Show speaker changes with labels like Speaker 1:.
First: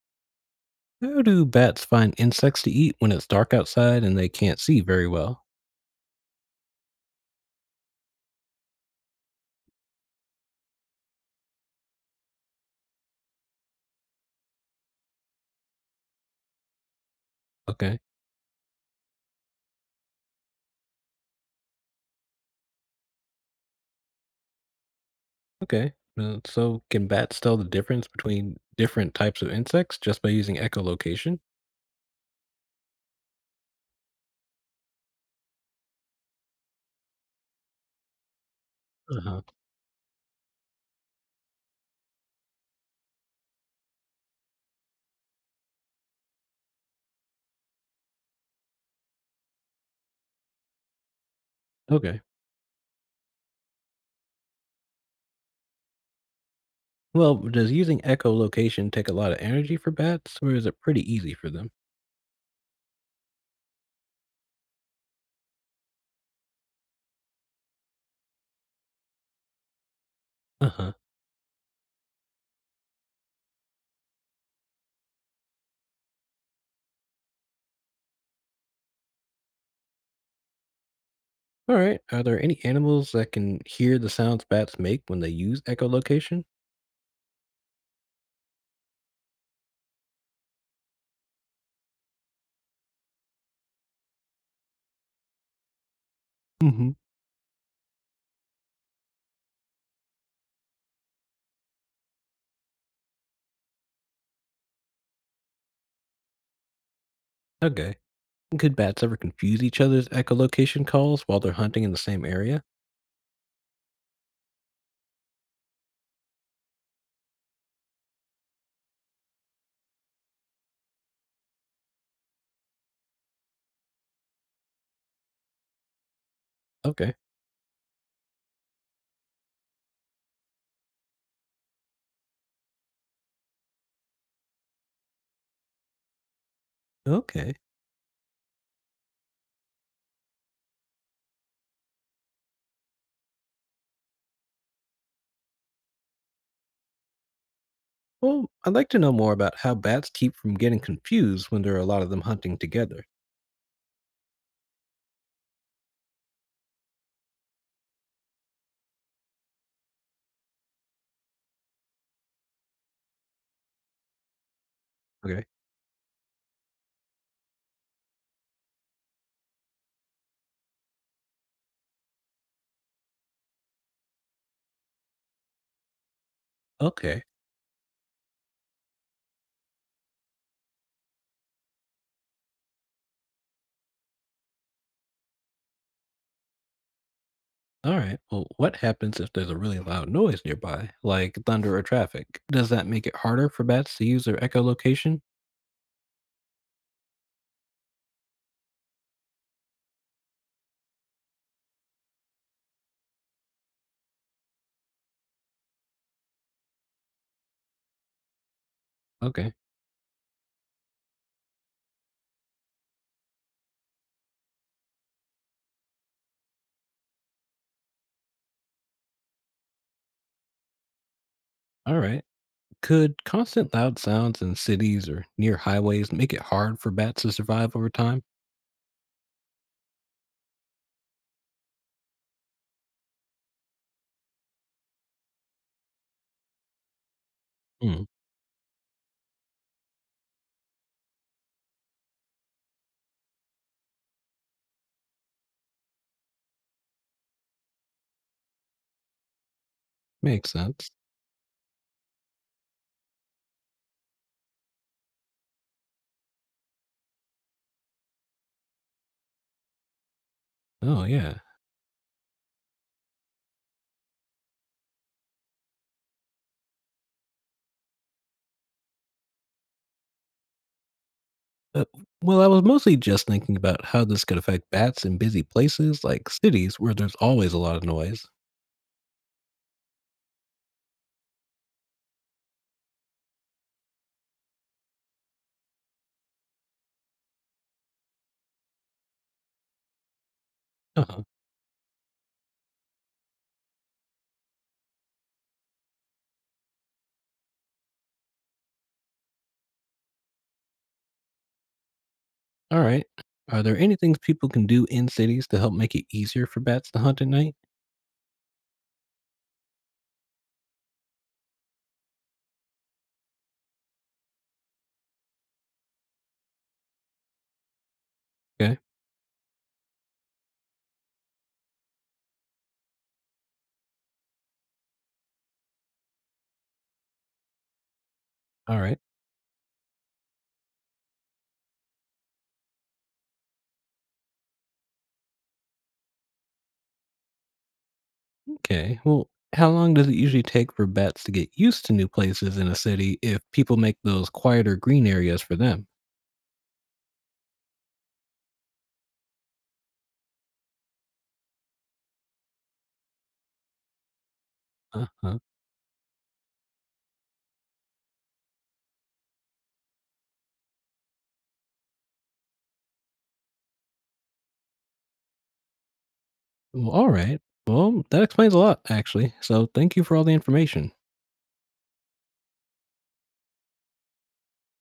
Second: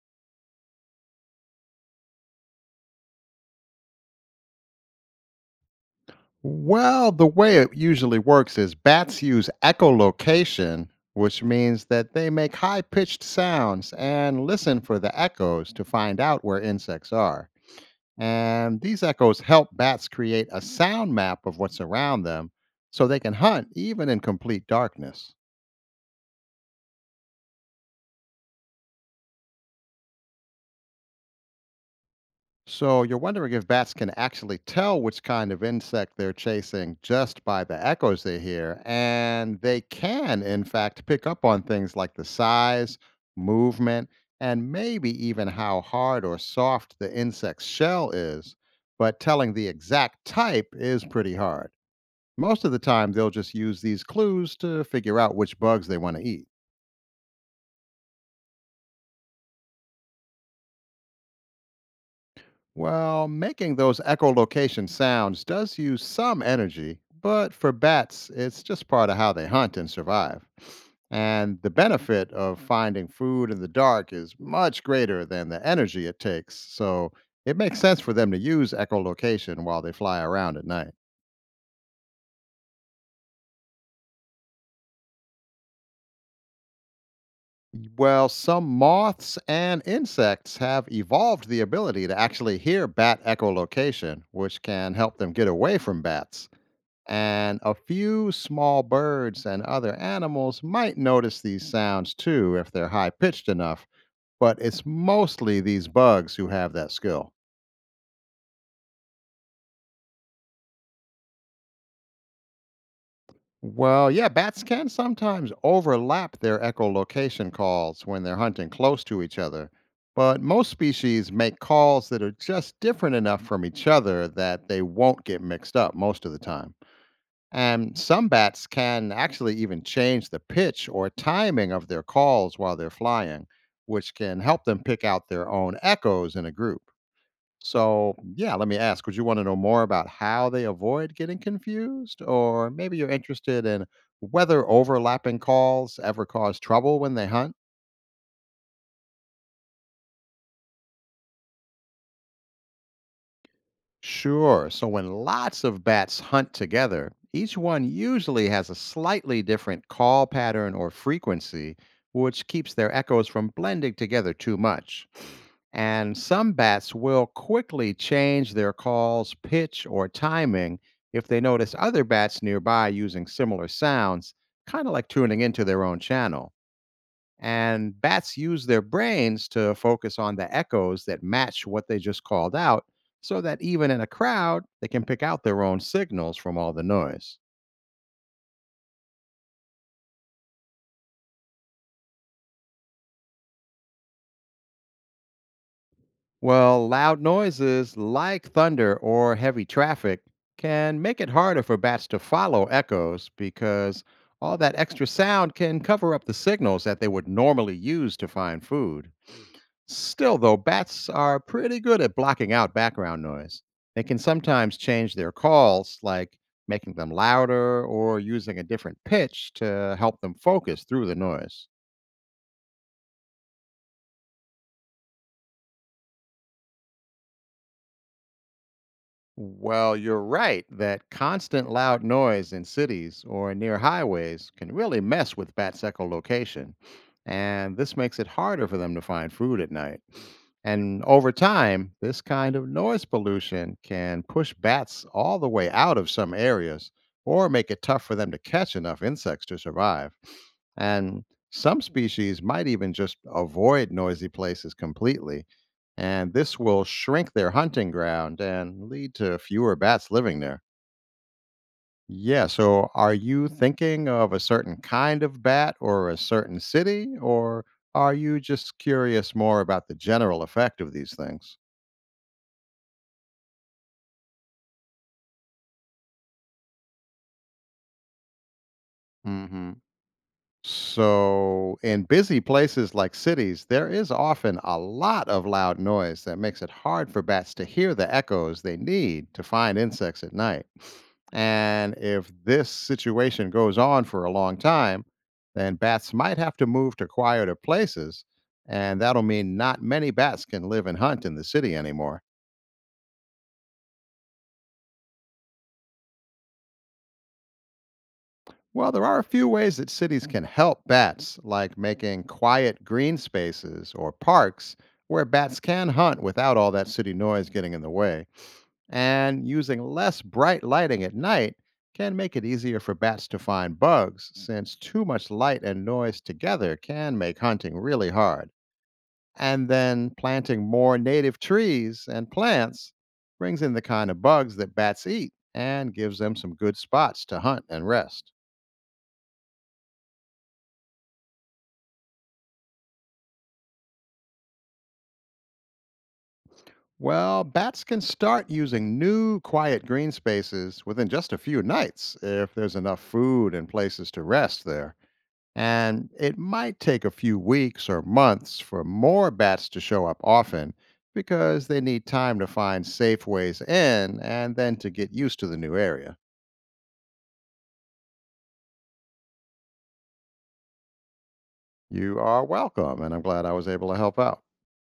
Speaker 1: How do bats find insects to eat when it's dark outside and they can't see very well?
Speaker 2: Well, the way it usually works is bats use echolocation, which means that they make high pitched sounds and listen for the echoes to find out where insects are.
Speaker 1: Okay,
Speaker 2: And these echoes help bats create a sound map of what's around them so they can hunt even in complete darkness.
Speaker 1: okay. Can bats tell the difference between different types of insects just by using echolocation?
Speaker 2: So you're wondering if bats can actually tell which kind of insect they're chasing just by the echoes they hear.
Speaker 1: Uh huh.
Speaker 2: And they can, in fact, pick up on things like the size, movement, and maybe even how hard or soft the insect's shell is. But telling the exact type is pretty hard.
Speaker 1: Okay.
Speaker 2: Most of the time, they'll just use these clues to figure out which bugs they want to eat.
Speaker 1: Well, does using echolocation take a lot of energy for bats, or is it pretty easy for them?
Speaker 2: Well, making those echolocation sounds does use some energy, but for bats, it's just part of how they hunt and survive.
Speaker 1: Uh huh.
Speaker 2: And the benefit of finding food in the dark is much greater than the energy it takes. So it makes sense for them to use echolocation while they fly around at night.
Speaker 1: All right. Are there any animals that can hear the sounds bats make when they use echolocation?
Speaker 2: Well, some moths and insects have evolved the ability to actually hear bat echolocation, which can help them get away from bats.
Speaker 1: Mm hmm.
Speaker 2: And a few small birds and other animals might notice these sounds too if they're high pitched enough, but it's mostly these bugs who have that skill.
Speaker 1: Okay. Could bats ever confuse each other's echolocation calls while they're hunting in the same area?
Speaker 2: Well, yeah, bats can sometimes overlap their echolocation calls when they're hunting close to each other, but most species make calls that are just different enough from each other that they won't get mixed up most of the time.
Speaker 1: Okay.
Speaker 2: And some bats can actually even change the pitch or timing of their calls while they're flying, which can help them pick out their own echoes in a group.
Speaker 1: Okay.
Speaker 2: So, yeah, let me ask, would you want to know more about how they avoid getting confused? Or maybe you're interested in whether overlapping calls ever cause trouble when they hunt?
Speaker 1: Well, I'd like to know more about how bats keep from getting confused when there are a lot of them hunting together.
Speaker 2: Sure. So when lots of bats hunt together, each one usually has a slightly different call pattern or frequency, which keeps their echoes from blending together too much.
Speaker 1: Okay.
Speaker 2: And some bats will quickly change their call's pitch or timing if they notice other bats nearby using similar sounds, kind of like tuning into their own channel.
Speaker 1: Okay.
Speaker 2: And bats use their brains to focus on the echoes that match what they just called out, so that even in a crowd, they can pick out their own signals from all the noise.
Speaker 1: All right. Well, what happens if there's a really loud noise nearby, like thunder or traffic? Does that make it harder for bats to use their echolocation?
Speaker 2: Well, loud noises like thunder or heavy traffic can make it harder for bats to follow echoes because all that extra sound can cover up the signals that they would normally use to find food.
Speaker 1: Okay.
Speaker 2: Still, though, bats are pretty good at blocking out background noise. They can sometimes change their calls, like making them louder or using a different pitch to help them focus through the noise.
Speaker 1: All right. Could constant loud sounds in cities or near highways make it hard for bats to survive over time?
Speaker 2: Well, you're right that constant loud noise in cities or near highways can really mess with bats' echolocation, and this
Speaker 1: Hmm.
Speaker 2: makes it harder for them to find food at night. And over time, this kind of noise pollution can push bats all the way out of some areas or make it tough for them to catch enough insects to survive.
Speaker 1: Makes sense.
Speaker 2: And some species might even just avoid noisy places completely, and this will shrink their hunting ground and lead to fewer bats living there.
Speaker 1: Oh, yeah.
Speaker 2: Yeah, so are you thinking of a certain kind of bat or a certain city, or are you just curious more about the general effect of these things?
Speaker 1: Uh, well, I was mostly just thinking about how this could affect bats in busy places like cities where there's always a lot of noise.
Speaker 2: Hmm. So, in busy places like cities, there is often a lot of loud noise that makes it hard for bats to hear the echoes they need to find insects at night.
Speaker 1: Uh-huh.
Speaker 2: And if this situation goes on for a long time, then bats might have to move to quieter places, and that'll mean not many bats can live and hunt in the city anymore.
Speaker 1: All right. Are there any things people can do in cities to help make it easier for bats to hunt at night?
Speaker 2: Well, there are a few ways that cities can help bats, like making quiet green spaces or parks where bats can hunt without all that city noise getting in the way.
Speaker 1: Okay.
Speaker 2: And using less bright lighting at night can make it easier for bats to find bugs, since too much light and noise together can make hunting really hard.
Speaker 1: All right.
Speaker 2: And then planting more native trees and plants brings in the kind of bugs that bats eat and gives them some good spots to hunt and rest.
Speaker 1: Okay. Well, how long does it usually take for bats to get used to new places in a city if people make those quieter green areas for them?
Speaker 2: Well, bats can start using new quiet green spaces within just a few nights if there's enough food and places to rest there.
Speaker 1: Uh huh.
Speaker 2: And it might take a few weeks or months for more bats to show up often because they need time to find safe ways in and then to get used to the new area.
Speaker 1: Well, all right. Well, that explains a lot, actually. So thank you for all the information.
Speaker 2: You are welcome, and I'm glad I was able to help out.